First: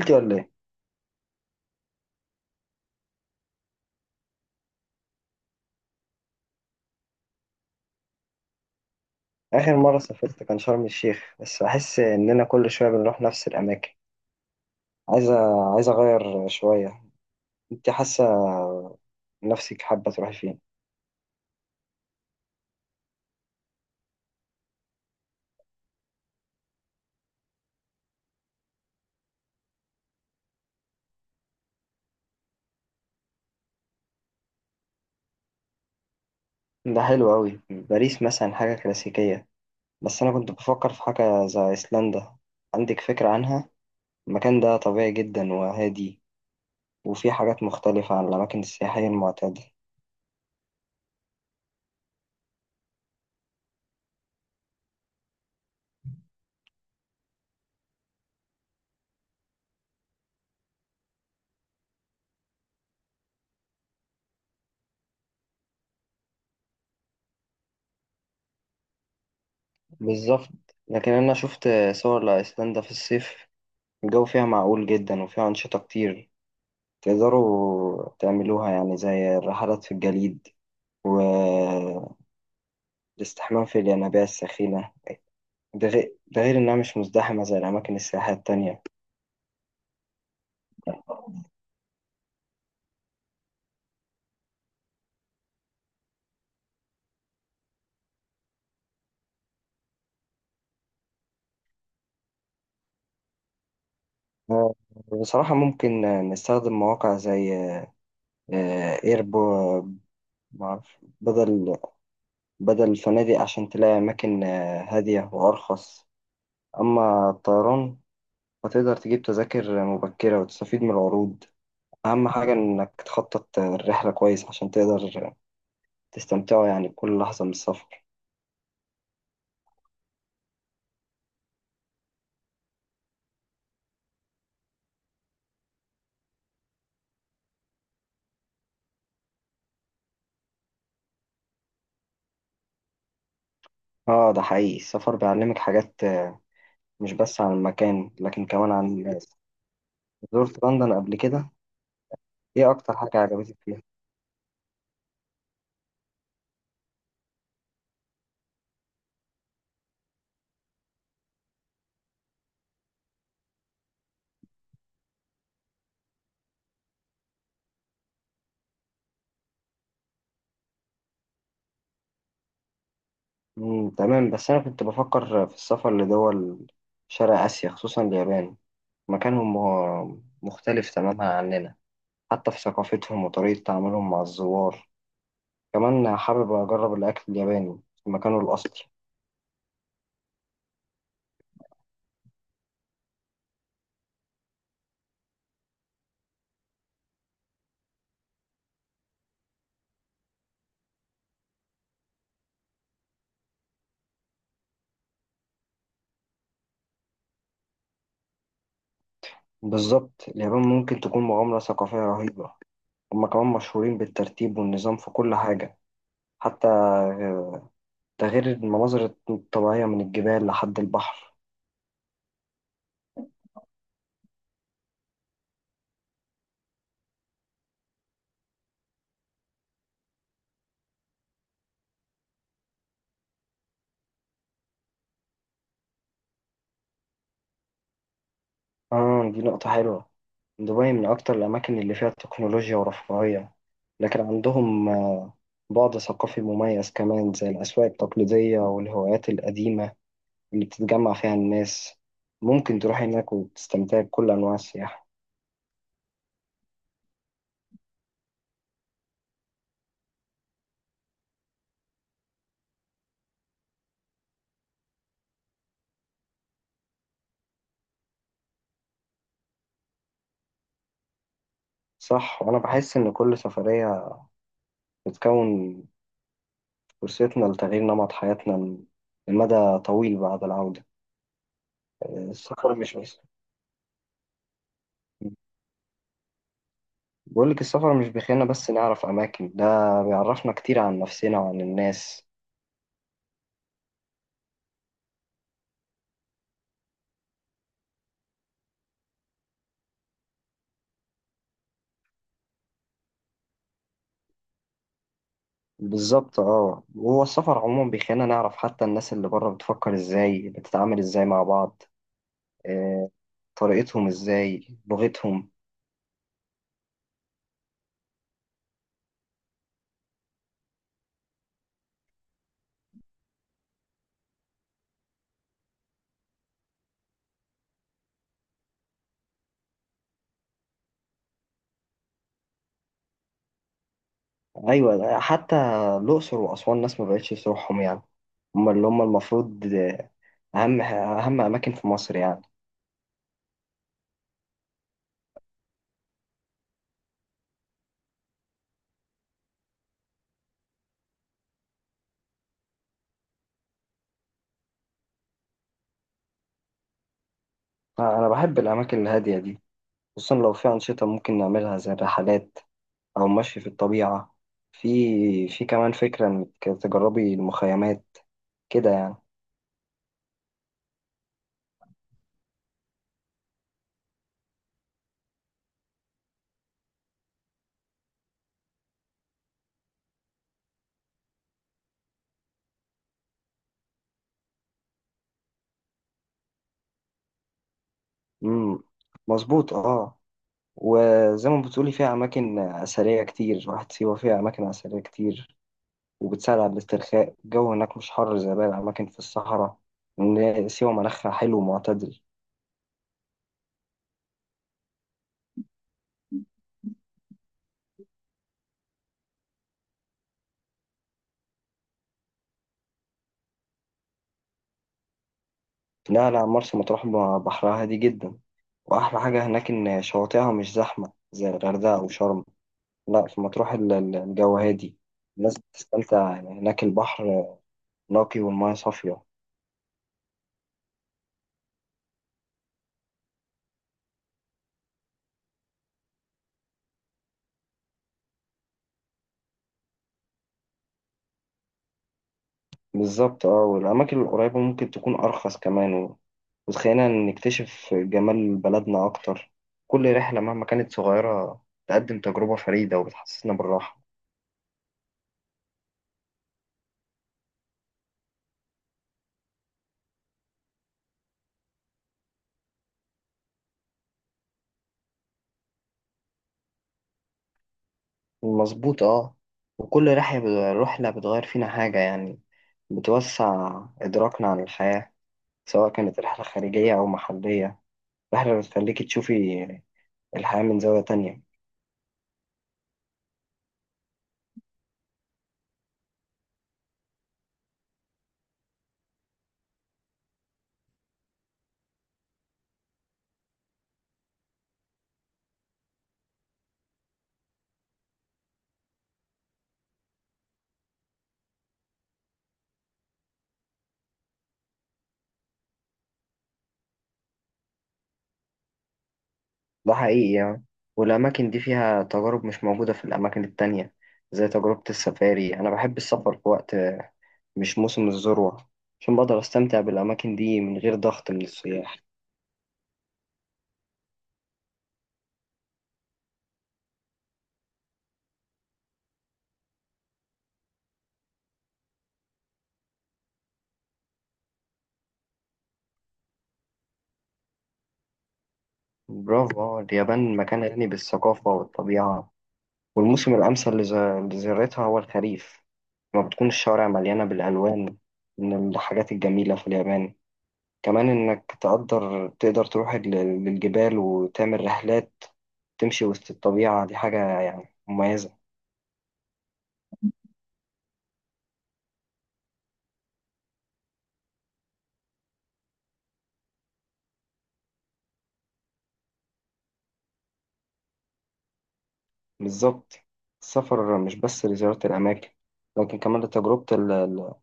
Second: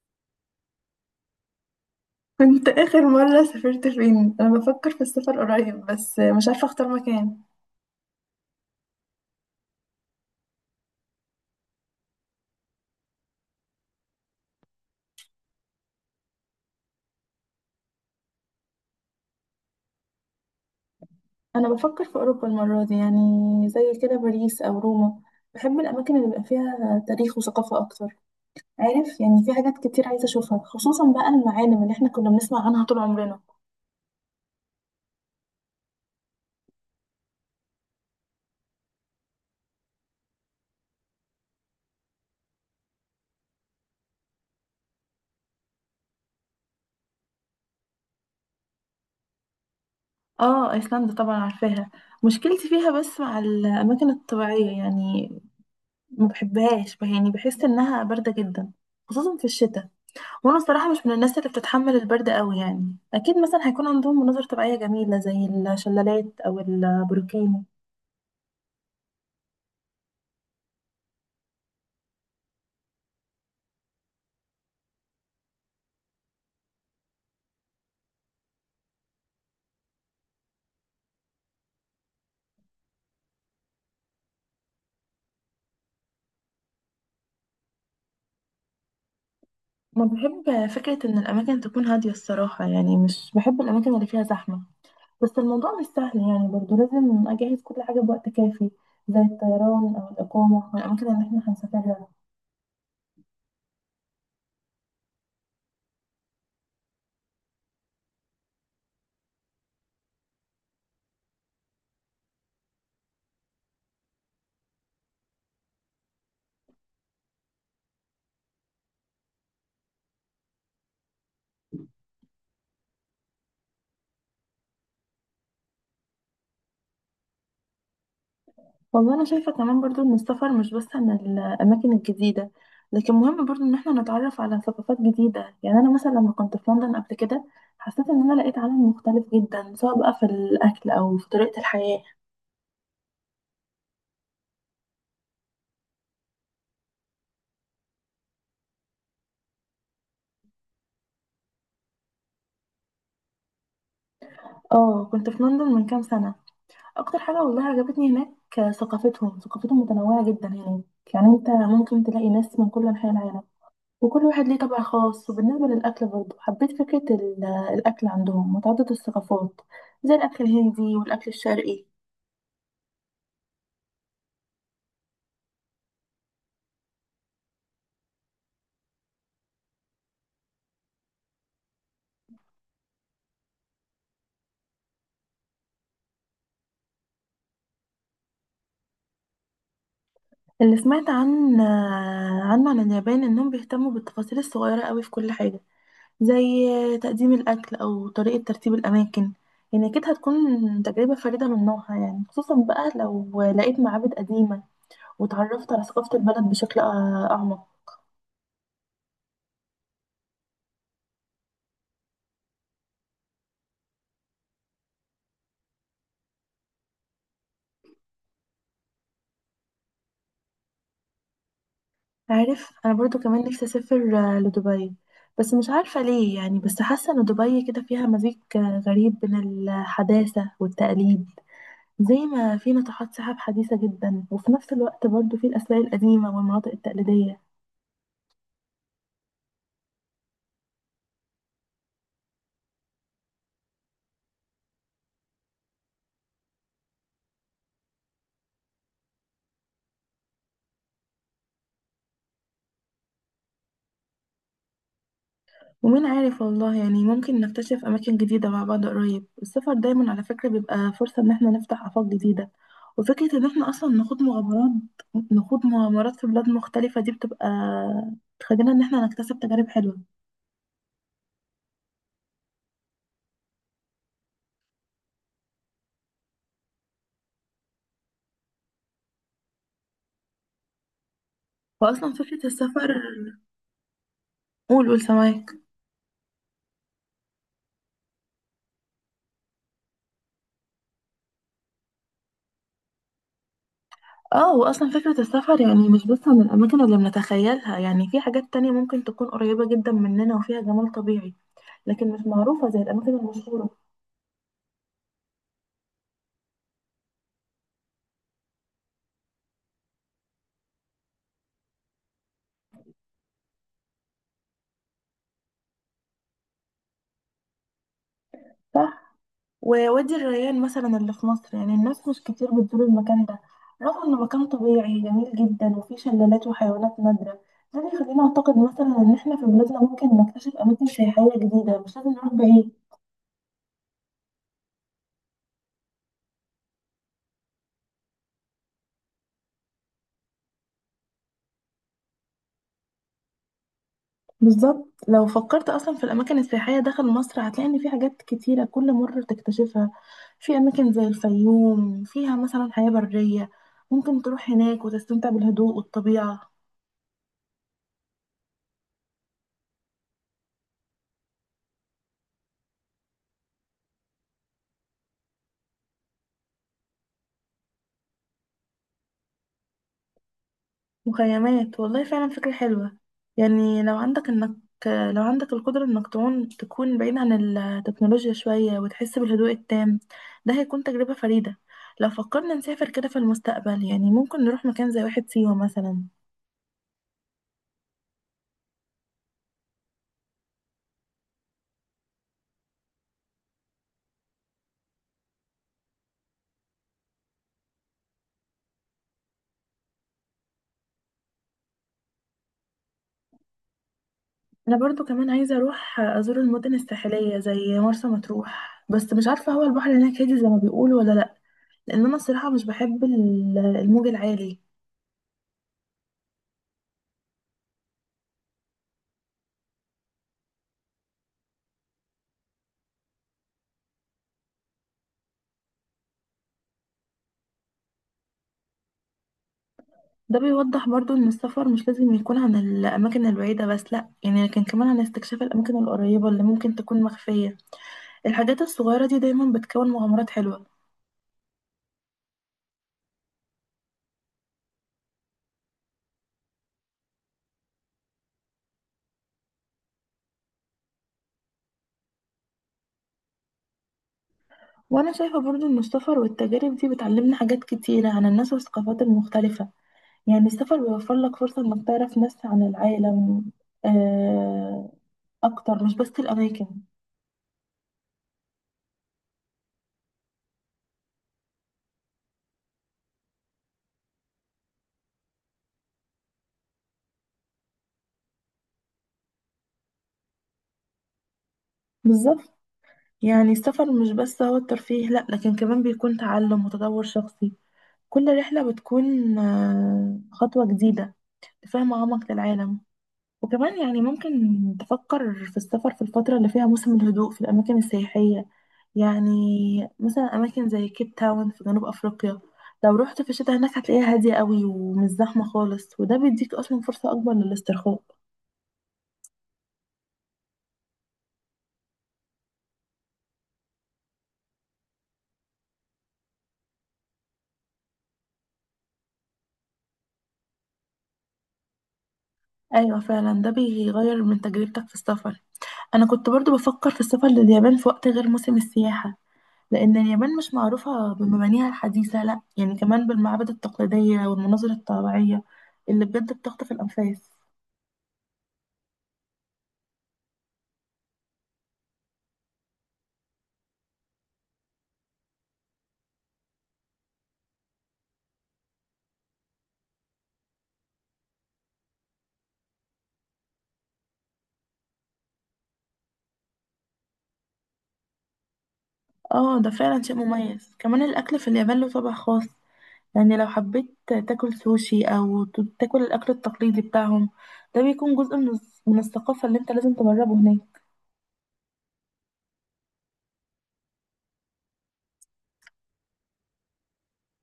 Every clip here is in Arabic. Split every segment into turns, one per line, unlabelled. سافرت ولا ايه؟
كنت آخر مرة سافرت فين؟ أنا بفكر في السفر قريب بس مش عارفة أختار مكان.
آخر مرة سافرت كان شرم الشيخ، بس بحس إننا كل شوية بنروح نفس الأماكن. عايزة عايزة أغير شوية. أنت حاسة نفسك حابة تروحي فين؟
أنا بفكر في أوروبا المرة دي زي كده باريس أو روما. بحب الأماكن اللي بيبقى فيها تاريخ وثقافة أكتر. عارف يعني في حاجات كتير عايزة أشوفها، خصوصا بقى المعالم اللي إحنا كنا بنسمع عنها طول عمرنا.
ده حلو أوي، باريس مثلا حاجة كلاسيكية، بس أنا كنت بفكر في حاجة زي أيسلندا. عندك فكرة عنها؟ المكان ده طبيعي جدا وهادي، وفيه حاجات مختلفة عن الأماكن السياحية المعتادة.
آه أيسلندا طبعا عارفاها. مشكلتي فيها بس مع الأماكن الطبيعية، يعني ما بحبهاش، يعني بحس إنها باردة جدا خصوصا في الشتاء. وانا الصراحه مش من الناس اللي بتتحمل البرد قوي، يعني اكيد مثلا هيكون عندهم مناظر طبيعيه جميله زي الشلالات او البروكين.
بالظبط، لكن أنا شفت صور لأيسلندا في الصيف، الجو فيها معقول جدا وفيها أنشطة كتير تقدروا تعملوها، يعني زي الرحلات في الجليد والاستحمام في الينابيع السخينة. ده غير إنها مش مزدحمة زي الأماكن السياحية التانية.
ما بحب فكره ان الاماكن تكون هاديه الصراحه، يعني مش بحب الاماكن اللي فيها زحمه. بس الموضوع مش سهل يعني، برضو لازم اجهز كل حاجه بوقت كافي زي الطيران او الاقامه والاماكن اللي احنا هنسافرها.
آه، بصراحة ممكن نستخدم مواقع زي ايربو معرف بدل الفنادق عشان تلاقي أماكن هادية وأرخص. أما الطيران فتقدر تجيب تذاكر مبكرة وتستفيد من العروض. أهم حاجة إنك تخطط الرحلة كويس عشان تقدر تستمتعوا يعني بكل لحظة من السفر.
والله انا شايفه كمان برضو ان السفر مش بس عن الاماكن الجديده، لكن مهم برضو ان احنا نتعرف على ثقافات جديده. يعني انا مثلا لما كنت في لندن قبل كده حسيت ان انا لقيت عالم مختلف جدا، سواء بقى في الاكل او في طريقه الحياه.
اه، ده حقيقي، السفر بيعلمك حاجات، مش بس عن المكان لكن كمان عن الناس. زرت لندن قبل كده؟ ايه اكتر حاجة عجبتك فيها؟
اه كنت في لندن من كام سنه. اكتر حاجه والله عجبتني هناك ثقافتهم متنوعه جدا هناك، يعني انت ممكن تلاقي ناس من كل انحاء العالم وكل واحد ليه طبع خاص. وبالنسبه للاكل برضو حبيت فكره الاكل عندهم متعدد الثقافات زي الاكل الهندي والاكل الشرقي.
مم، تمام. بس انا كنت بفكر في السفر لدول شرق اسيا، خصوصا اليابان. مكانهم مختلف تماما عننا، حتى في ثقافتهم وطريقة تعاملهم مع الزوار. كمان حابب اجرب الاكل الياباني في مكانه الاصلي.
اللي سمعت عنه عن اليابان انهم بيهتموا بالتفاصيل الصغيره قوي في كل حاجه، زي تقديم الاكل او طريقه ترتيب الاماكن. يعني اكيد هتكون تجربه فريده من نوعها، يعني خصوصا بقى لو لقيت معابد قديمه وتعرفت على ثقافه البلد بشكل اعمق.
بالظبط، اليابان ممكن تكون مغامرة ثقافية رهيبة. هما كمان مشهورين بالترتيب والنظام في كل حاجة، حتى، ده غير المناظر الطبيعية من الجبال لحد البحر.
عارف انا برضو كمان نفسي اسافر لدبي. بس مش عارفه ليه، يعني بس حاسه ان دبي كده فيها مزيج غريب بين الحداثه والتقليد، زي ما في ناطحات سحاب حديثة جدا وفي نفس الوقت برضو في الأسلاك القديمة والمناطق التقليدية.
آه، دي نقطة حلوة. دبي من أكتر الأماكن اللي فيها تكنولوجيا ورفاهية، لكن عندهم بعد ثقافي مميز كمان، زي الأسواق التقليدية والهوايات القديمة اللي بتتجمع فيها الناس. ممكن تروح هناك وتستمتع بكل أنواع السياحة.
ومين عارف والله، يعني ممكن نكتشف أماكن جديدة مع بعض قريب. السفر دايما على فكرة بيبقى فرصة إن احنا نفتح آفاق جديدة، وفكرة إن احنا أصلا نخوض مغامرات في بلاد مختلفة دي بتبقى تخلينا إن احنا نكتسب تجارب حلوة.
صح، وأنا بحس إن كل سفرية بتكون فرصتنا لتغيير نمط حياتنا لمدى طويل بعد العودة.
وأصلا فكرة
السفر
السفر،
مش بس،
قول سماك.
بقول لك السفر مش بيخلينا بس نعرف أماكن، ده بيعرفنا كتير عن نفسنا وعن الناس.
اه واصلا فكرة السفر يعني مش بس عن الاماكن اللي بنتخيلها، يعني في حاجات تانية ممكن تكون قريبة جدا مننا وفيها جمال طبيعي لكن مش معروفة زي الأماكن المشهورة.
بالظبط، اه، وهو السفر عموما بيخلينا نعرف حتى الناس اللي بره بتفكر ازاي، بتتعامل ازاي مع بعض، آه، طريقتهم ازاي، لغتهم.
صح. ووادي الريان مثلا اللي في مصر، يعني الناس مش كتير بتزور المكان ده رغم إنه مكان طبيعي جميل جدا وفيه شلالات وحيوانات نادرة. ده بيخلينا أعتقد مثلا إن إحنا في بلادنا ممكن نكتشف أماكن سياحية جديدة، مش لازم نروح بعيد.
ايوه، حتى الأقصر وأسوان ناس ما بقتش تروحهم يعني، هم اللي هم المفروض أهم أماكن في مصر يعني.
بالظبط، لو فكرت أصلا في الأماكن السياحية داخل مصر هتلاقي إن في حاجات كتيرة كل مرة تكتشفها. في أماكن زي الفيوم فيها مثلا حياة برية، ممكن تروح هناك وتستمتع بالهدوء والطبيعة.
أنا بحب الأماكن الهادية دي، خصوصا لو في أنشطة ممكن نعملها زي الرحلات أو مشي في الطبيعة. في كمان فكرة إنك تجربي المخيمات كده يعني.
مخيمات والله فعلا فكرة حلوة. يعني لو عندك القدرة انك تعون تكون بعيد عن التكنولوجيا شوية وتحس بالهدوء التام، ده هيكون تجربة فريدة. لو فكرنا نسافر كده في المستقبل يعني ممكن نروح مكان زي واحة سيوة مثلا.
مم. مظبوط، اه. وزي ما بتقولي فيها أماكن أثرية كتير، واحد سيوة فيها أماكن أثرية كتير وبتساعد على الاسترخاء. الجو هناك مش حر زي باقي الأماكن في الصحراء، إن سيوة مناخها حلو ومعتدل.
انا برضو كمان عايزة اروح ازور المدن الساحلية زي مرسى مطروح، بس مش عارفة هو البحر هناك هادي زي ما بيقولوا ولا لا، لان انا الصراحة مش بحب الموج العالي.
لا، مرسى مطروح بحرها هادي جدا، وأحلى حاجة هناك إن شواطئها مش زحمة زي الغردقة وشرم. لا، في مطروح الجو هادي، الناس بتستمتع يعني هناك. البحر نقي والمياه صافية.
ده بيوضح برضو ان السفر مش لازم يكون عن الاماكن البعيده بس، لا يعني، لكن كمان عن استكشاف الاماكن القريبه اللي ممكن تكون مخفيه. الحاجات الصغيره دي دايما بتكون مغامرات حلوه.
بالظبط، اه، والأماكن القريبة ممكن تكون أرخص كمان، وتخلينا نكتشف جمال بلدنا أكتر. كل رحلة مهما كانت صغيرة تقدم تجربة فريدة وبتحسسنا بالراحة.
وانا شايفه برضو ان السفر والتجارب دي بتعلمنا حاجات كتيره عن الناس والثقافات المختلفه، يعني السفر بيوفر لك فرصه انك تعرف ناس عن العالم آه، اكتر، مش بس الاماكن.
مظبوط، اه. وكل رحلة بتغير فينا حاجة يعني، بتوسع إدراكنا عن الحياة، سواء كانت رحلة خارجية أو محلية. رحلة بتخليكي تشوفي الحياة من زاوية تانية.
بالظبط، يعني السفر مش بس هو الترفيه، لا، لكن كمان بيكون تعلم وتطور شخصي. كل رحله بتكون خطوه جديده، فاهمة أعمق للعالم. وكمان يعني ممكن تفكر في السفر في الفترة اللي فيها موسم الهدوء في الأماكن السياحية، يعني مثلا أماكن زي كيب تاون في جنوب أفريقيا. لو رحت في الشتاء هناك هتلاقيها هادية قوي ومش زحمة خالص، وده بيديك أصلا فرصة أكبر للاسترخاء.
ده حقيقي يعني، والأماكن دي فيها تجارب مش موجودة في الأماكن التانية، زي تجربة السفاري. أنا بحب السفر في وقت مش موسم الذروة، عشان بقدر أستمتع بالأماكن دي من غير ضغط من السياح.
أيوة فعلا، ده بيغير من تجربتك في السفر. أنا كنت برضو بفكر في السفر لليابان في وقت غير موسم السياحة، لأن اليابان مش معروفة بمبانيها الحديثة لأ، يعني كمان بالمعابد التقليدية والمناظر الطبيعية اللي بجد بتخطف الأنفاس.
برافو، آه، اليابان مكان غني بالثقافة والطبيعة، والموسم الأمثل لزيارتها هو الخريف، لما بتكون الشوارع مليانة بالألوان. من الحاجات الجميلة في اليابان كمان إنك تقدر تروح للجبال وتعمل رحلات تمشي وسط الطبيعة، دي حاجة يعني مميزة.
اه ده فعلا شيء مميز. كمان الأكل في اليابان له طابع خاص، يعني لو حبيت تاكل سوشي أو تاكل الأكل التقليدي بتاعهم، ده بيكون جزء من من الثقافة اللي انت لازم تجربه هناك.
بالظبط، السفر مش بس لزيارة الأماكن، لكن كمان لتجربة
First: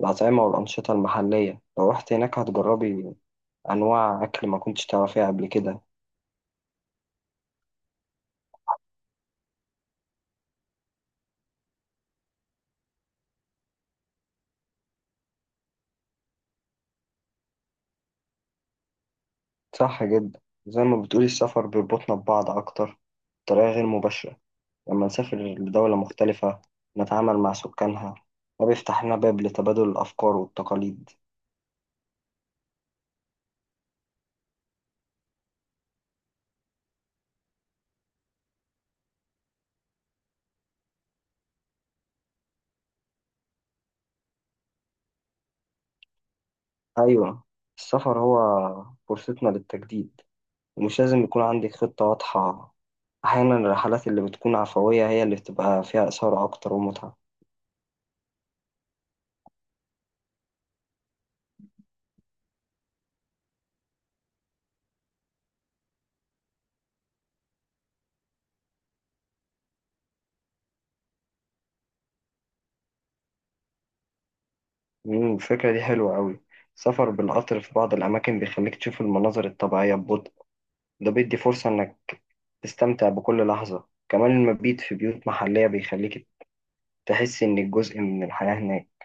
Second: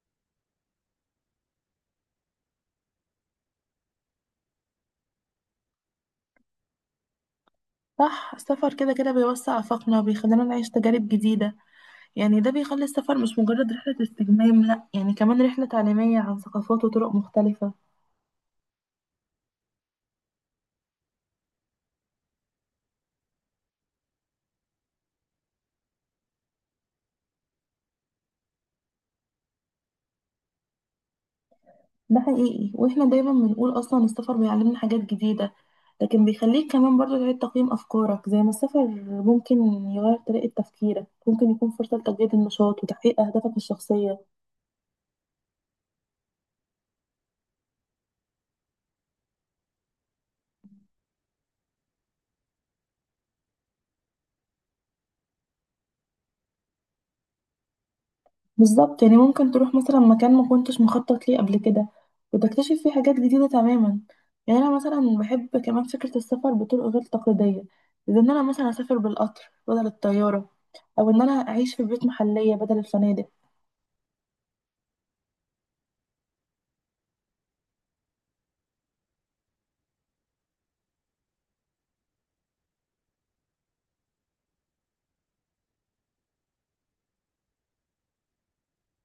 الأطعمة والأنشطة المحلية. لو رحت هناك هتجربي أنواع أكل ما كنتش تعرفيها قبل كده.
صح، السفر كده كده بيوسع آفاقنا وبيخلينا نعيش تجارب جديدة، يعني ده بيخلي السفر مش مجرد رحلة استجمام، لأ، يعني كمان رحلة تعليمية عن ثقافات وطرق مختلفة.
صح جدا، زي ما بتقولي السفر بيربطنا ببعض أكتر بطريقة غير مباشرة. لما نسافر لدولة مختلفة، نتعامل مع سكانها، ده بيفتح لنا باب لتبادل الأفكار والتقاليد.
ده حقيقي، واحنا دايما بنقول اصلا السفر بيعلمنا حاجات جديدة، لكن بيخليك كمان برضه تعيد تقييم افكارك. زي ما السفر ممكن يغير طريقة تفكيرك، ممكن يكون فرصة لتجديد النشاط وتحقيق اهدافك الشخصية.
أيوة، السفر هو فرصتنا للتجديد، ومش لازم يكون عندك خطة واضحة. أحيانا الرحلات اللي بتكون عفوية هي اللي بتبقى فيها إثارة أكتر ومتعة.
بالظبط، يعني ممكن تروح مثلا مكان ما كنتش مخطط ليه قبل كده وتكتشف فيه حاجات جديدة تماما. يعني انا مثلا بحب كمان فكرة السفر بطرق غير تقليدية، زي ان انا مثلا اسافر بالقطر بدل الطيارة، او ان انا اعيش في بيوت محلية بدل الفنادق.
مم، الفكرة دي حلوة أوي. السفر بالقطر في بعض الأماكن بيخليك تشوف المناظر الطبيعية ببطء، ده بيدي فرصة إنك تستمتع بكل لحظة. كمان المبيت في بيوت محلية بيخليك تحس إنك جزء من الحياة هناك.